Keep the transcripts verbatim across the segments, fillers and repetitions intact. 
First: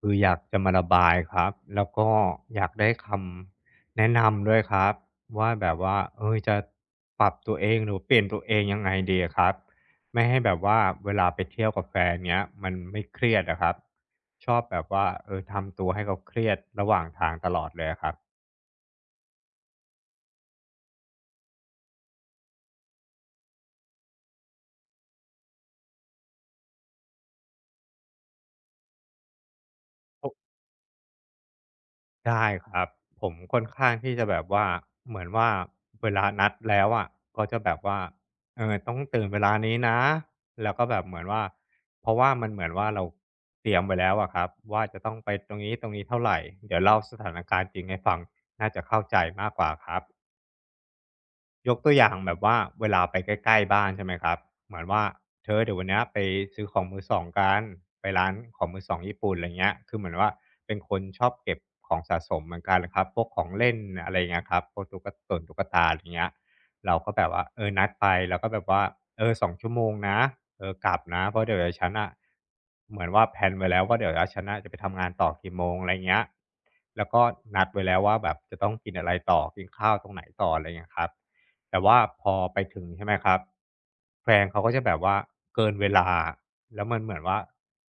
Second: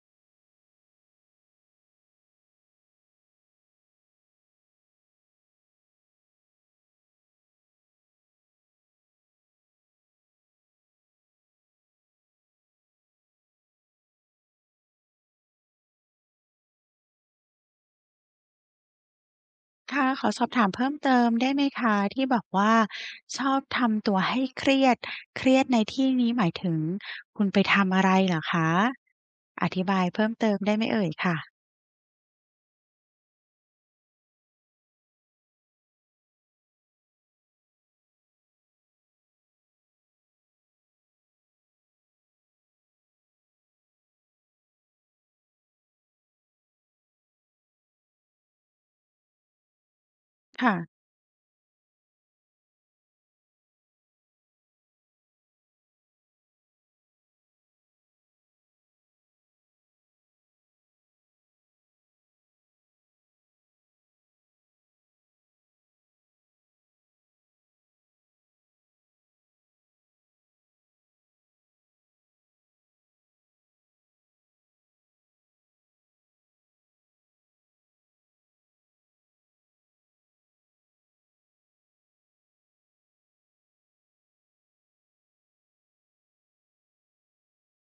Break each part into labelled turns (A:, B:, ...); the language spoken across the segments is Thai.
A: คืออยากจะมาระบายครับแล้วก็อยากได้คำแนะนำด้วยครับว่าแบบว่าเออจะปรับตัวเองหรือเปลี่ยนตัวเองยังไงดีอะครับไม่ให้แบบว่าเวลาไปเที่ยวกับแฟนเนี้ยมันไม่เครียดอะครับชอบแบบว่าเออทำตัวให้เขาเครียดระหว่างทางตลอดเลยอะครับ
B: ค่ะขอสอบถามเพิ่มเติมได้ไหมคะที่บอกว่าชอบทำตัวให้เครียดเครียดในที่นี้หมายถึงคุณไปทำอะไรเหรอคะค่ะ
A: ได้ครับผมค่อนข้างที่จะแบบว่าเหมือนว่าเวลานัดแล้วอะก็จะแบบว่าเออต้องตื่นเวลานี้นะแล้วก็แบบเหมือนว่าเพราะว่ามันเหมือนว่าเราเตรียมไว้แล้วอะครับว่าจะต้องไปตรงนี้ตรงนี้เท่าไหร่เดี๋ยวเล่าสถานการณ์จริงให้ฟังน่าจะเข้าใจมากกว่าครับ
B: ค่ะ
A: ยกตัวอย่างแบบว่าเวลาไปใกล้ๆบ้านใช่ไหมครับเหมือนว่าเธอเดี๋ยววันเนี้ยไปซื้อของมือสองกันไปร้านของมือสองญี่ปุ่นอะไรเงี้ยคือเหมือนว่าเป็นคนชอบเก็บของสะสมเหมือนกันครับพวกของเล่นอะไรเงี้ยครับพวกตุ๊กตงตุ๊กตาอะไรเงี้ย เราก็แบบว่าเออนัดไปแล้วก็แบบว่าเออสองชั่วโมงนะเออกลับนะเพราะเดี๋ยวเดีฉันอะเหมือนว่าแพลนไว้แล้วว่าเดี๋ยว้ฉันอะจะไปทำงานต่อกี่โมงอะไรเงี้ยแล้วก็นัดไว้แล้วว่าแบบจะต้องกินอะไรต่อกินข้าวตรงไหนต่ออะไรเงี้ยครับแต่ว่าพอไปถึงใช่ไหมครับแฟนเขาก็จะแบบว่าเกินเวลาแล้วมันเหมือนว่า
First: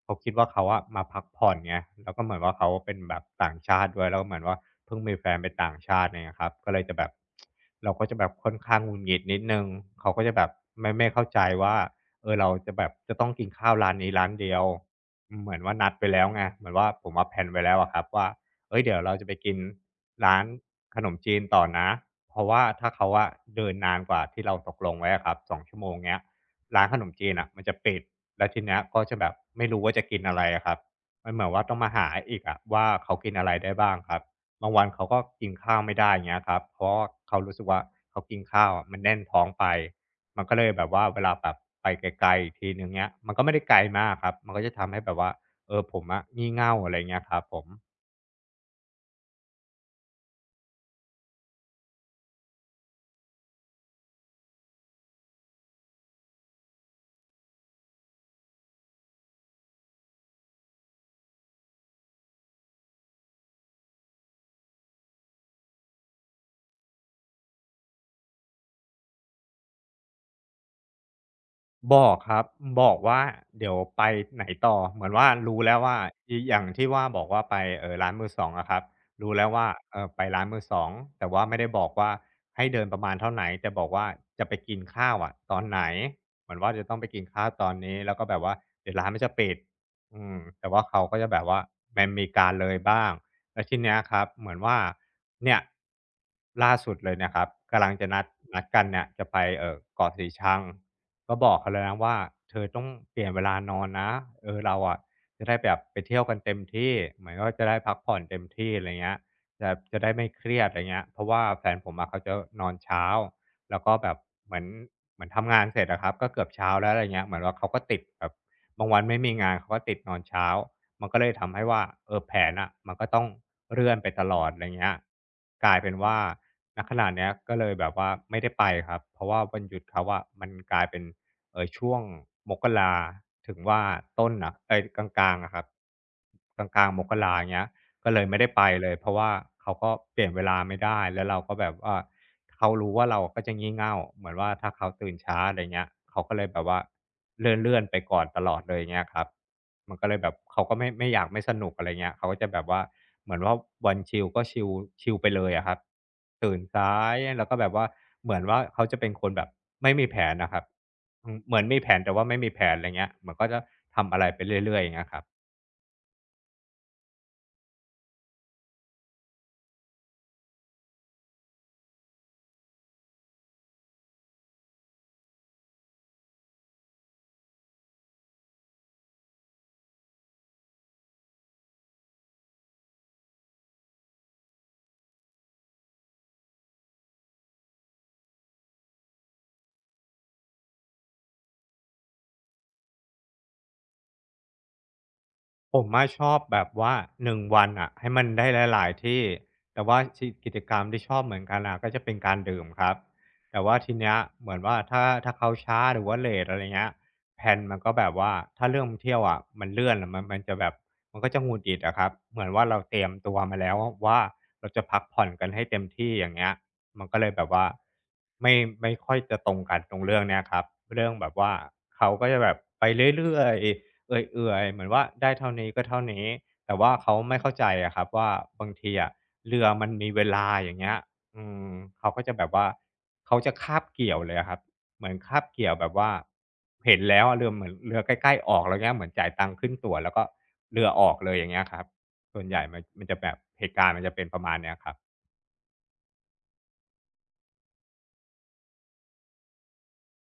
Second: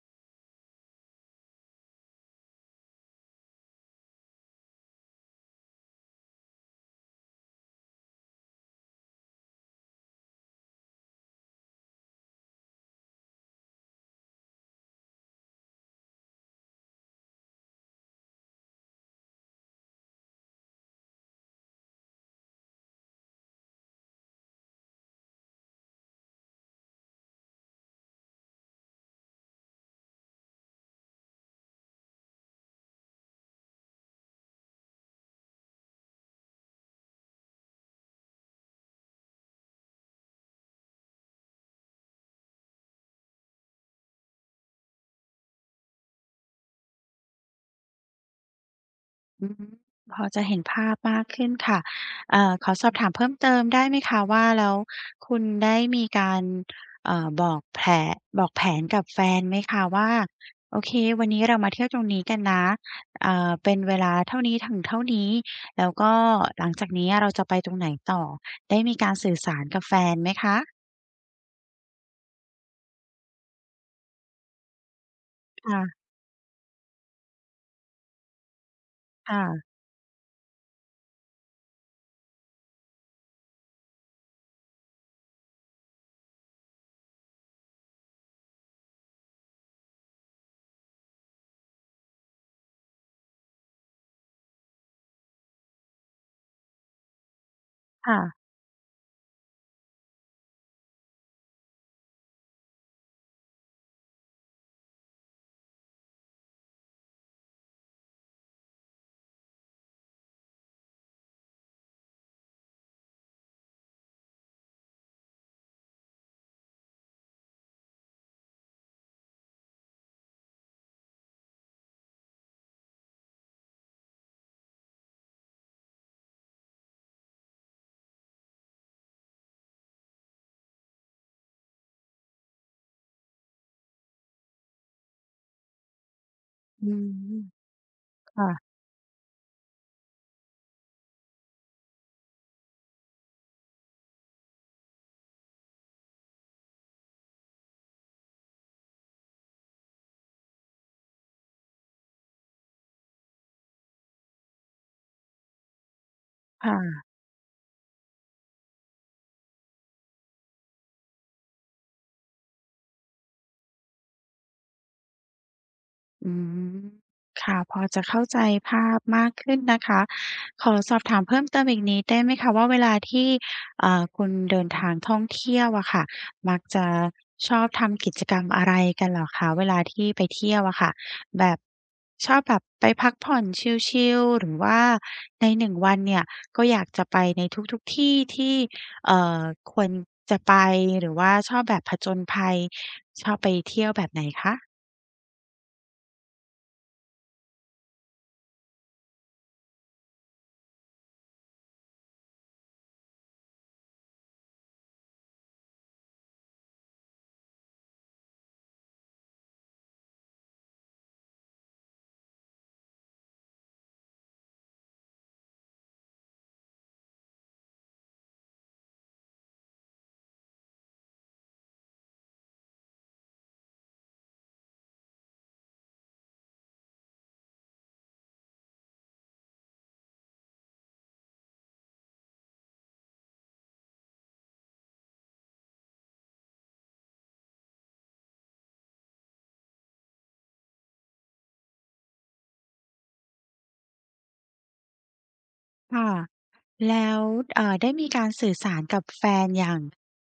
A: เขาคิดว่าเขาอะมาพักผ่อนไงแล้วก็เหมือนว่าเขาเป็นแบบต่างชาติด้วยแล้วก็เหมือนว่า เพิ่งมีแฟนเป็นต่างชาติเนี่ยครับก็เลยจะแบบเราก็จะแบบค่อนข้างหงุดหงิดนิดหนึ่งเขาก็จะแบบไม่ไม่เข้าใจว่าเออเราจะแบบจะต้องกินข้าวร้านนี้ร้านเดียวเหมือนว่านัดไปแล้วไงเหมือนว่าผมอะแพลนไว้แล้วอะครับว่าเฮ้ยเดี๋ยวเราจะไปกินร้านขนมจีนต่อนะเพราะว่าถ้าเขาอะเดินนานกว่าที่เราตกลงไว้อะครับสองชั่วโมงเงี้ยร้านขนมจีนน่ะมันจะปิดแล้วทีเนี้ยก็จะแบบไม่รู้ว่าจะกินอะไรอะครับมันเหมือนว่าต้องมาหาอีกอะว่าเขากินอะไรได้บ้างครับ บางวันเขาก็กินข้าวไม่ได้งเงี้ยครับเพราะว่าเขารู้สึกว่าเขากินข้าวอะมันแน่นท้องไปมันก็เลยแบบว่าเวลาแบบไปไกลๆอีกทีหนึ่งเงี้ยมันก็ไม่ได้ไกลมากครับมันก็จะทำให้แบบว่าเออผมอะงี่เง่าอะไรเงี้ยครับผม
B: อืมพอจะเห็นภาพมากขึ้นค่ะเอ่อขอสอบถามเพิ่มเติมได้ไหมคะว่าแล้วคุณได้มีการเอ่อบอกแผนบอกแผนกับแฟนไหมคะว่าโอเควันนี้เรามาเที่ยวตรงนี้กันนะเอ่อเป็นเวลาเท่านี้ถึงเท่านี้แล้วก็หลังจากนี้เราจะไปตรงไหนต่อได้มีการสื่อ
A: บอกครับบอกว่าเดี๋ยวไปไหนต่อเหมือนว่ารู้แล้วว่า
B: ค่ะ
A: อีอย่างที่ว่าบอกว่าไปเอ่อร้านมือสองอะครับรู้แล้วว่า
B: ค่ะ
A: เอ่อไปร้านมือสองแต่ว่าไม่ได้บอกว่าให้เดินประมาณเท่าไหนแต่บอกว่าจะไปกินข้าวอะตอนไหนเหมือนว่าจะต้องไปกินข้าวตอนนี้แล้วก็แบบว่าเดี๋ยวร้านมันจะปิดอืมแต่ว่าเขาก็จะแบบว่ามันมีการเลยบ้างแล้วทีเนี้ยครับเหมือนว่าเนี่ยล่าสุดเลยนะครับกำลังจะ
B: ค่ะ
A: นัดนัดกันเนี่ยจะไปเอ่อเกาะสีชัง ก็บอกเขาแล้วนะว่าเธอต้องเปลี่ยนเวลานอนนะเออเราอะจะได้แบบไปเที่ยวกันเต็มที่เหมือนว่าจะได้พักผ่อนเต็มที่อะไรเงี้ยจะจะได้ไม่เครียดอะไรเงี้ยเพราะว่าแฟนผมอะเขาจะนอนเช้าแล้วก็แบบเหมือนเหมือนทำงานเสร็จอะครับก็เกือบเช้าแล้วอะไรเงี้ยเหมือนว่าเขาก็ติดแบบบางวันไม่มีงานเขาก็ติดนอนเช้ามันก็เลยทำให้ว่าเออแผนอ่ะมันก็ต้องเลื่อนไปตลอดอะไรเงี้ยกลายเป็นว่าณขณะเนี้ยก็เลยแบบว่าไม่ได้ไปครับเพราะว่าวันหยุดเขาอะมันกลายเป็น เออช่วงมกราถึงว่าต้นอะเอ๊ยกลางๆอะครับกลา
B: อื
A: งๆมก
B: ม
A: ราาเงี้ย ก็เลยไม่ได้ไป
B: ค่ะ
A: เลยเพราะว่าเขาก็เปลี่ยนเวลาไม่ได้แล้วเราก็แบบว่าเขารู้ว่าเราก็จะงี่เง่าเหมือนว่าถ้าเขาตื่นช้าอะไรเงี้ยเขาก็เลยแบบว่าเลื่อนๆไปก่อนตลอดเลยเงี้ยครับมันก็เลยแบบเขาก็ไม่ไม่อยากไม่สนุกอะไรเงี้ยเขาก็จะแบบว่าเหมือนว่าวันชิลก็ชิลชิลไปเลยอะครับตื่นสา
B: ค่ะ
A: ยแล้วก็แบบว่าเหมือนว่าเขาจะเป็นคนแบบไม่มีแผนน่ะครับอืมเหมือนมีแผนแต่ว่าไม่มีแผนอะไรเงี้ยเหมือนก็จะทำอะไรไปเรื่อยๆอย่างเงี้ยครับ
B: อืมค่ะพอจะเข้าใจภาพมากขึ้นนะคะขอสอบถามเพิ่มเติมอีกนิดได้ไหมคะว่าเวลาที่เอ่อคุณเดินทางท่องเที่ยวอะค่ะมักจะชอบทำกิจกรรมอะไรกันเหรอคะเวลาที่ไปเที่ยวอะค่ะแบบชอบแบบไปพักผ่อนชิลๆหรือว่าในหนงวันเนี่ยก็อยากจะไปในทุกๆที่ที่เอ่อควรจะไปหรือว่าชอบแบบผจญภัยชอบไปเที่ยวแบบไหนคะ
A: ผมอะชอบแบบว่าหนึ่งวันอะให้มันได้หลายๆที่แต่ว่าชิกิจกรรมที่ชอบเหมือนกันน่ะก็จะเป็นการดื่มครับแต่ว่าทีเนี้ยเหมือนว่าถ้าถ้าเขาช้าหรือว่าเลตอะไรเงี้ยแพลนมันก็แบบว่าถ้าเรื่องเที่ยวอะมันเลื่อนมันมันจะแบบมันก็จะหงุดหงิดอะครับเหมือนว่าเราเตรียมตัวมาแล้วว่าเราจะพักผ่อนกันให้เต็มที่อย่างเงี้ยมันก็เลยแบบว่าไม่ไม่ค่อยจะตรงกันตรงเรื่องเนี้ยครับเรื่องแบบว่าเขาก็จะแบบไปเรื่อย เอื่อยๆเหมือนว่าได้เท่านี้ก็เท่านี้แต่ว่าเขาไม่เข้าใจอะครับว่าบางทีอะเรือมันมีเวลาอย่างเงี้ยอืมเขาก็จะแบบว่าเขาจะคาบเกี่ยวเลยอะครับเหมือนคาบเกี่ยวแบบว่าเห็นแล้วอะเรือเหมือนเรือใกล้ๆออกแล้วเงี้ยเหมือนจ่ายตังค์ขึ้นตั๋วแล้วก็เรือออกเลยอย่างเงี้ยครับส่วนใหญ่มันมันจะแบบเหตุการณ์มันจะเป็นประมาณเนี้ยครับ
B: ค่ะแล้วเอ่อได้มีการสื่อสารกับแฟนอย่าง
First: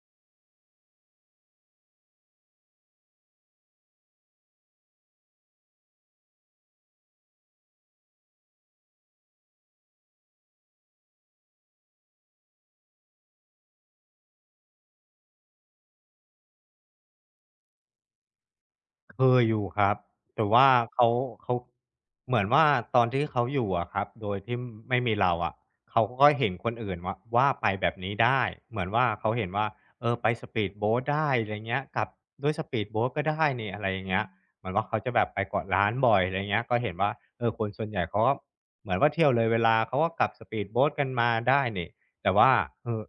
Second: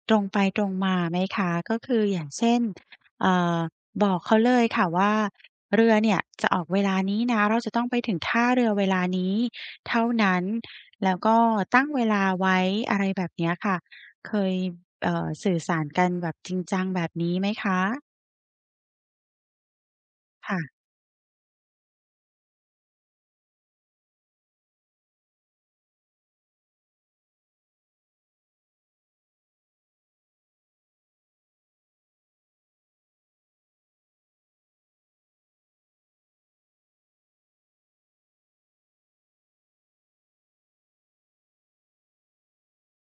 B: ตรงไปตรงมาไหมคะก็คืออย่างเช่นเอ่อบอกเขาเลยค่ะว่าเรือเนี่ยจะออกเวลานี้นะเราจะต้องไปถึงท่าเรือเวลานี้เท่านั้นแล้วก็ตั้งเวลาไว้อะไรแบบเนี้ยค่ะเคยเอ่อสื่อสารกันแบบจริงจังแบบนี้ไหมคะ
A: เคยอยู่ครับแต่ว่า
B: ค่ะ
A: เขาเขาเหมือนว่าตอนที่เขาอยู่อะครับโดยที่ไม่มีเราอะเขาก็เห็นคนอื่นว่าว่าไปแบบนี้ได้เหมือนว่าเขาเห็นว่าเออไปสปีดโบ๊ตได้อะไรเงี้ยกลับด้วยสปีดโบ๊ตก็ได้นี่อะไรอย่างเงี้ยเหมือนว่าเขาจะแบบไปเกาะล้านบ่อยอะไรเงี้ยก็เห็นว่าเออคนส่วนใหญ่เขาก็เหมือนว่าเที่ยวเลยเวลาเขาก็กลับสปีดโบ๊ตกันมาได้นี่แต่ว่าเออ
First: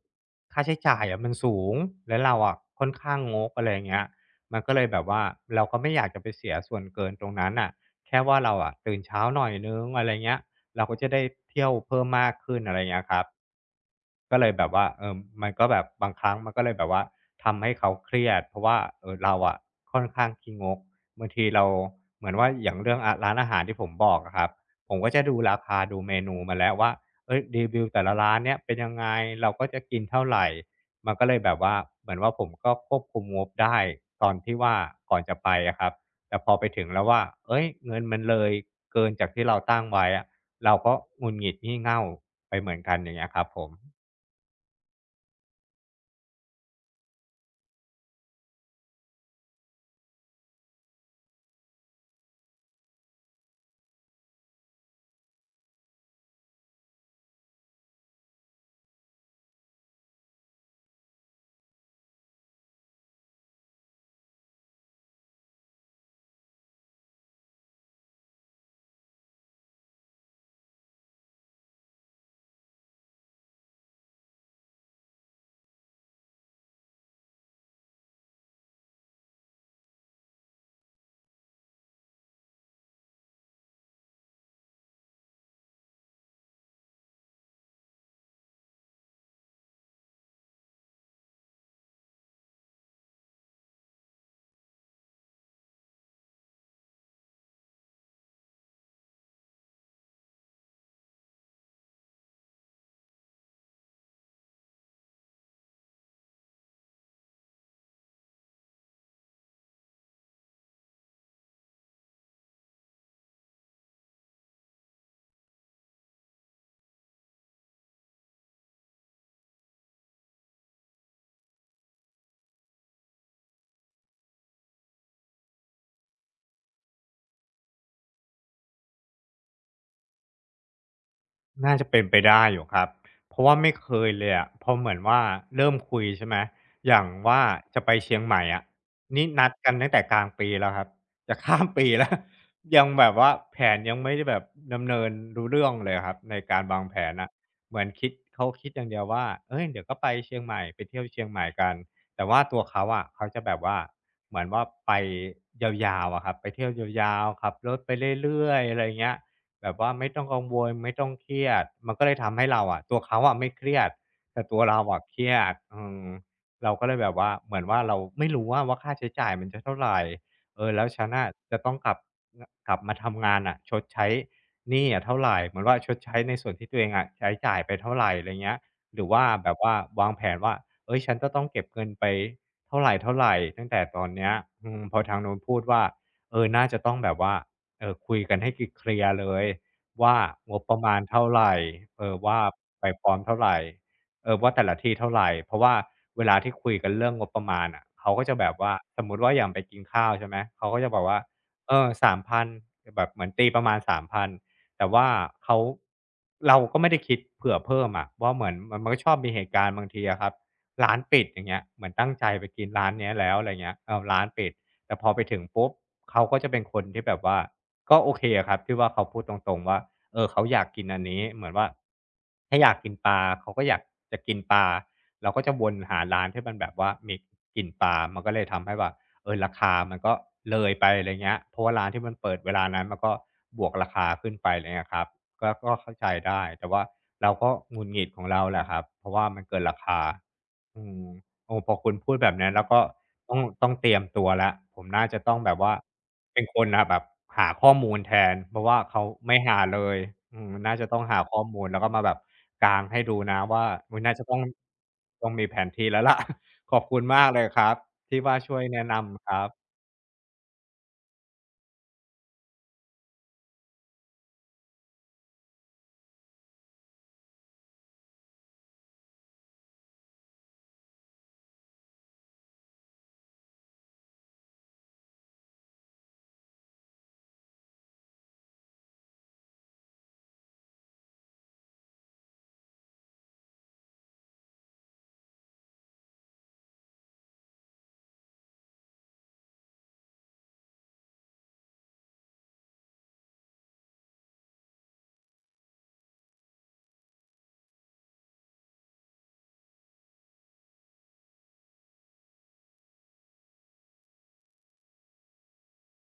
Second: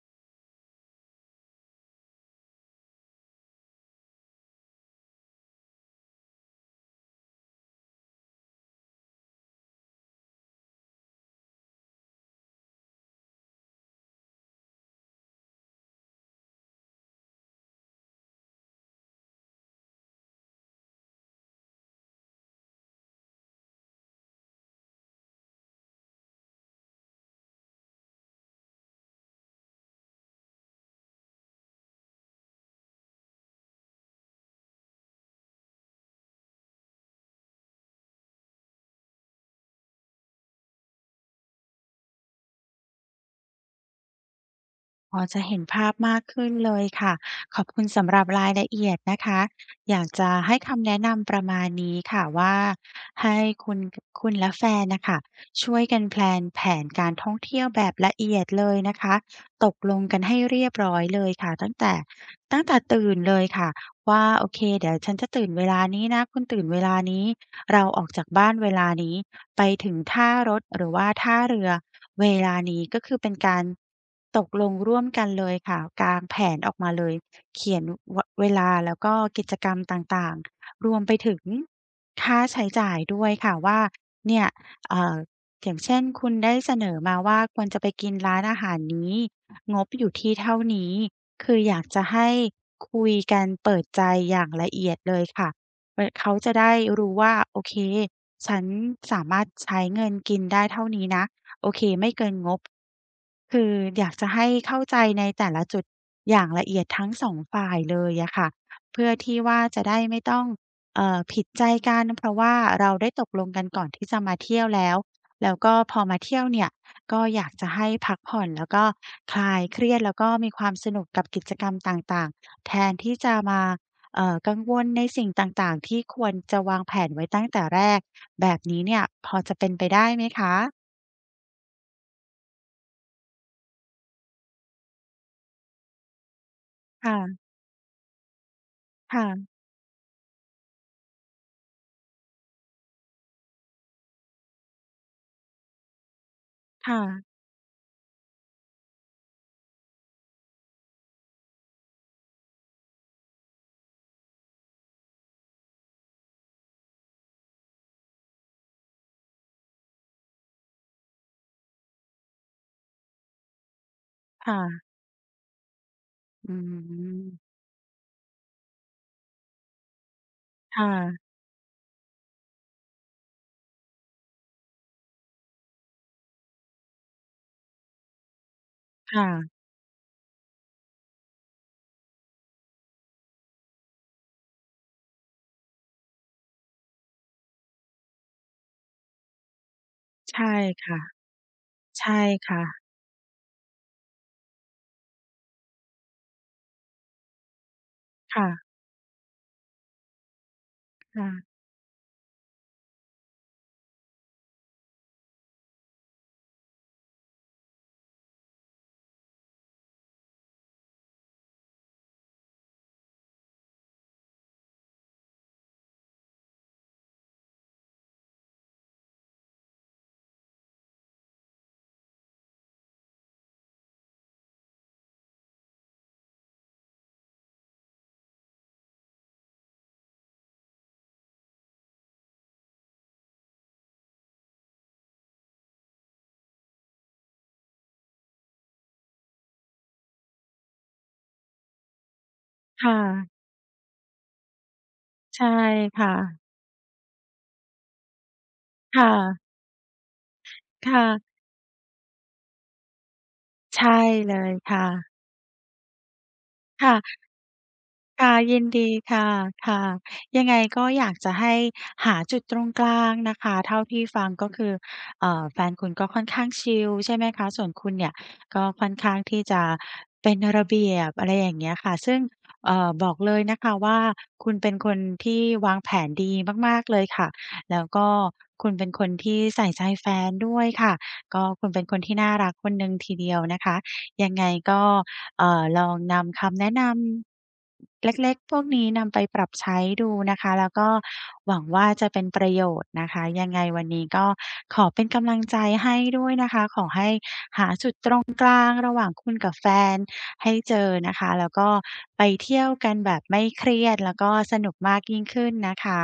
A: ค่าใช้จ่ายอะมันสูงแล้วเราอะค่อนข้างงกอะไรอย่างเงี้ย มันก็เลยแบบว่าเราก็ไม่อยากจะไปเสียส่วนเกินตรงนั้นอ่ะแค่ว่าเราอะตื่นเช้าหน่อยนึงอะไรเงี้ยเราก็จะได้เที่ยวเพิ่มมากขึ้นอะไรเงี้ยครับ ก็เลยแบบว่าเออมันก็แบบบางครั้งมันก็เลยแบบว่าทำให้เขาเครียดเพราะว่าเออเราอะค่อนข้างขี้งกบางทีเราเหมือนว่าอย่างเรื่องอาร้านอาหารที่ผมบอกอะครับผมก็จะดูราคาดูเมนูมาแล้วว่าเฮ้ยรีวิวแต่ละร้านเนี่ยเป็นยังไงเราก็จะกินเท่าไรมันก็เลยแบบว่าเหมือนว่าผมก็ควบคุมงบได้ตอนที่ว่าก่อนจะไปอะครับแต่พอไปถึงแล้วว่าเฮ้ยเงินมันเลยเกินจากที่เราตั้งไว้อะเราก็หงุดหงิดงี่เง่าไปเหมือนกันอย่างเงี้ยครับผม
B: พอจะเห็นภาพมากขึ้นเลยค่ะขอบคุณสำหรับรายละเอียดนะคะอยากจะให้คำแนะนำประมาณนี้ค่ะว่าให้คุณคุณและแฟนน่ะค่ะช่วยกันแพลนแผนการท่องเที่ยวแบบละเอียดเลยนะคะตกลงกันให้เรียบร้อยเลยค่ะตั้งแต่ตั้งแต่ตื่นเลยค่ะว่าโอเคเดี๋ยวฉันจะตื่นเวลานี้นะคุณตื่นเวลานี้เราออกจากบ้านเวลานี้ไปถึงท่ารถหรือว่าท่าเรือ เวลานี้ก็คือเป็นการตกลงร่วมกันเลยค่ะกางแผนออกมาเลยเขียนวเวลาแล้วก็กิจกรรมต่างๆรวมไปถึงค่าใช้จ่ายด้วยค่ะว่าเนี่ยเอ่ออย่างเช่นคุณได้เสนอมาว่าควรจะไปกินร้านอาหารนี้งบอยู่ที่เท่านี้คืออยากจะให้คุยกันเปิดใจอย่างละเอียดเลยค่ะเวเขาจะได้รู้ว่าโอเคฉันสามารถใช้เงินกินได้เท่านี้นะ โอเคไม่เกินงบคืออยากจะให้เข้าใจในแต่ละจุดอย่างละเอียดทั้งสองฝ่ายเลยอะค่ะเพื่อที่ว่าจะได้ไม่ต้องเอ่อผิดใจกันเพราะว่าเราได้ตกลงกันก่อนที่จะมาเที่ยวแล้วแล้วก็พอมาเที่ยวเนี่ยก็อยากจะให้พักผ่อนแล้วก็คลายเครียดแล้วก็มีความสนุกกับกิจกรรมต่างๆแทนที่จะมาเอ่อกังวลในสิ่งต่างๆที่ควรจะวางแผนไว้ตั้งแต่แรกแบบนี้เนี่ยพอจะเป็นไปได้ไหมคะ
A: น่าจะเป็นไปได้อยู่ครับเพราะว่าไม่เคยเลยอะเพราะเหมือนว่าเริ่มคุยใช่ไหมอย่าง
B: ค่ะ
A: ว่าจะไปเชียงใหม่อะนี่นั
B: ค่ะ
A: ดกันตั้งแต่กลางปีแล้วครับจะข้ามปีแล้ว ยังแบบว่าแผนยังไม่ได้แบบดำเนินรู้เรื่องเลยอะครับในการวางแผ
B: ค่ะ
A: นน่ะเหมือนคิดเขาคิดอย่างเดียวว่าเฮ้ยเดี๋ยวก็ไปเชียงใหม่ไปเที่ยวเชียงใหม่กันแต่ว่าตัวเขาอะเขาจะแบบว่าเหมือนว่าไปยาวๆอะครับไปเที่ยวยาวๆขับรถไปเรื่อยๆอะไรอย่างเงี้ย แบบว่าไม่ต้องกังวลไม่ต้องเครียดมันก็เลยทำให้เราอะตัวเขาอะไม่เครียดแต่ตัวเรา
B: ค่ะ
A: อะเครียดอืม
B: อื
A: เราก็เลยแบบว่าเห
B: ม
A: มือนว่าเราไม่รู้อะว่าค่าใช้จ่ายมันจะเท่าไรเออ
B: ค
A: แล้วฉันน่ะ
B: ่ะ
A: จะต้องกลับงกลับมาทำงานน่ะชดใช้หนี้อะเท่าไรเหมือนว่าชดใช้ในส่วนที่ตัวเองอะใช้จ่ายไปเท่าไรไรเงี้ยหรือว่าแบบ
B: ค่ะ
A: ว่าวางแผนว่าเฮ้ยฉันจะต้องเก็บเงินไปเท่าไรๆตั้งแต่ตอนเนี้ยอืมพอทางนู้นพูดว่าเออน่าจะต้องแบบว่า เออคุยกันให้เคลียร์ๆเลยว่า
B: ใช่
A: งบประมาณ
B: ค่ะ
A: เท่าไรเออ
B: ใช่
A: ว่า
B: ค่ะ
A: ไปพร้อมเท่าไรเออว่าแต่ละที่เท่าไรเพราะว่าเวลาที่คุยกันเรื่องงบประมาณอะเขาก็จะแบ
B: ค่ะ
A: บว่าสมมุติว่าอย่างไปกินข้าวใช่ไหมเขาก็จะบอกว่า
B: ค่ะ
A: เออสามพันแบบเหมือนตีประมาณสามพันแต่ว่าเขาเราก็ไม่ได้คิดเผื่อเพิ่มอะว่าเหมือนมันมันก็ชอบมีเหตุการณ์บางทีอะครับร้านปิดอย่างเงี้ยเหมือนตั้งใจไปกินร้านเนี้ยแล้วอะไรเงี้ยอ้าวร้านปิดแต่พอไปถึงปุ๊บเขาก็จะเป็นคนที่แบบว่า ก็โอเคอะครับที่ว่าเขาพูดตรงๆว่าเออเขาอยากกินอันนี้เหมือนว่าถ้าอยากกินปลาเขาก็อยากจะกินปลาเราก็จะวนหาร้านที่มันแบบว่ามีกลิ่นปลามันก็เลยทำให้แบบเออราคามันก็เลยไปอะไรเงี้ยเพราะว่าร้านที่มันเปิดเวลานั้นมันก็บวกราคาขึ้นไปอะไรเลยครับก็ก็เข้าใจได้แต่ว่าเราก็หงุดหงิดของเราแหละครับเพราะว่ามันเกินราคาอืม โอ้พอคุณพูดแบบนี้นแล้วก็
B: ค
A: ต้อ
B: ่ะ
A: งต้องเตรียมตัวแล้วผมน่าจะต้อง
B: ใช่
A: แบบว่า
B: ค
A: เป็น
B: ่ะ
A: คนน่ะแบบหาข้อมูลแทนเพราะว่า
B: ค
A: เขาไม่
B: ่ะ
A: หาเลยอืมน่าจะ
B: ค
A: ต้องหาข้
B: ่ะ
A: อมูลแล้วก็มาแบบกางให้ดูนะว่า
B: ใช่
A: อุ๊ยน่าจะ
B: เล
A: ต้อง
B: ยค่ะ
A: ต้องมีแผนที่แล้วล่ะ ขอบคุณ
B: ค่ะ
A: มากเลยครับที่
B: ค่ะ
A: ว่าช่ว
B: ยิ
A: ย
B: น
A: แนะ
B: ดี
A: นำ
B: ค่ะ
A: ครับ
B: ค่ะยังไงก็อยากจะให้หาจุดตรงกลางนะคะเท่าที่ฟังก็คือเอ่อแฟนคุณก็ค่อนข้างชิลใช่ไหมคะส่วนคุณเนี่ยก็ค่อนข้างที่จะเป็นระเบียบอะไรอย่างเงี้ยค่ะซึ่งเอ่อบอกเลยนะคะว่าคุณเป็นคนที่วางแผนดีมากๆเลยค่ะแล้วก็คุณเป็นคนที่ใส่ใจแฟนด้วยค่ะก็คุณเป็นคนที่น่ารักคนหนึ่งทีเดียวนะคะยังไงก็ เอ่อลองนำคำแนะนำเล็กๆพวกนี้นำไปปรับใช้ดูนะคะแล้วก็หวังว่าจะเป็นประโยชน์นะคะยังไงวันนี้ก็ขอเป็นกำลังใจให้ด้วยนะคะขอให้หาจุดตรงกลางระหว่างคุณกับแฟนให้เจอนะคะแล้วก็ไปเที่ยวกันแบบไม่เครียดแล้วก็สนุกมากยิ่งขึ้นนะคะ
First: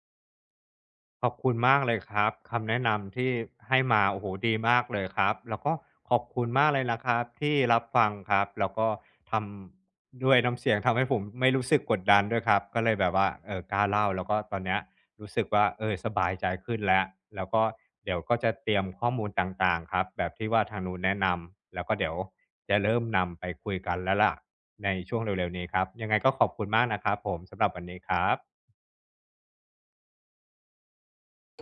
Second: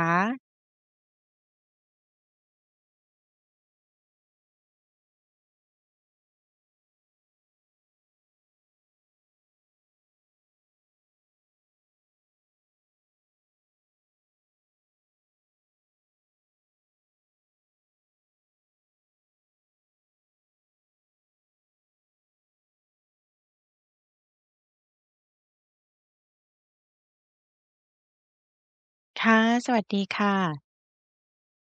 A: ขอบคุณมากเลยครับคำแนะนำที่ให้มาโอ้โหดีมากเลยครับแล้วก็ขอบคุณมากเลยนะครับที่รับฟังครับแล้วก็ทำด้วยน้ำเสียงทำให้ผมไม่รู้สึกกดดันด้วยครับก็เลยแบบว่าเอ่อกล้าเล่าแล้วก็ตอนเนี้ยรู้สึกว่าเออสบายใจขึ้นแล้วแล้วก็เดี๋ยวก็จะเตรียมข้อมูลต่างๆครับแบบที่ว่าทางนู้นแนะนำแล้วก็เดี๋ยวจะเริ่มนำไปคุยกันแล้วล่ะในช่วงเร็วๆนี้ครับยังไงก็ขอบคุณมากนะครับผมสำหรับวันนี้ครับ
B: ค่ะสวัสดีค่ะ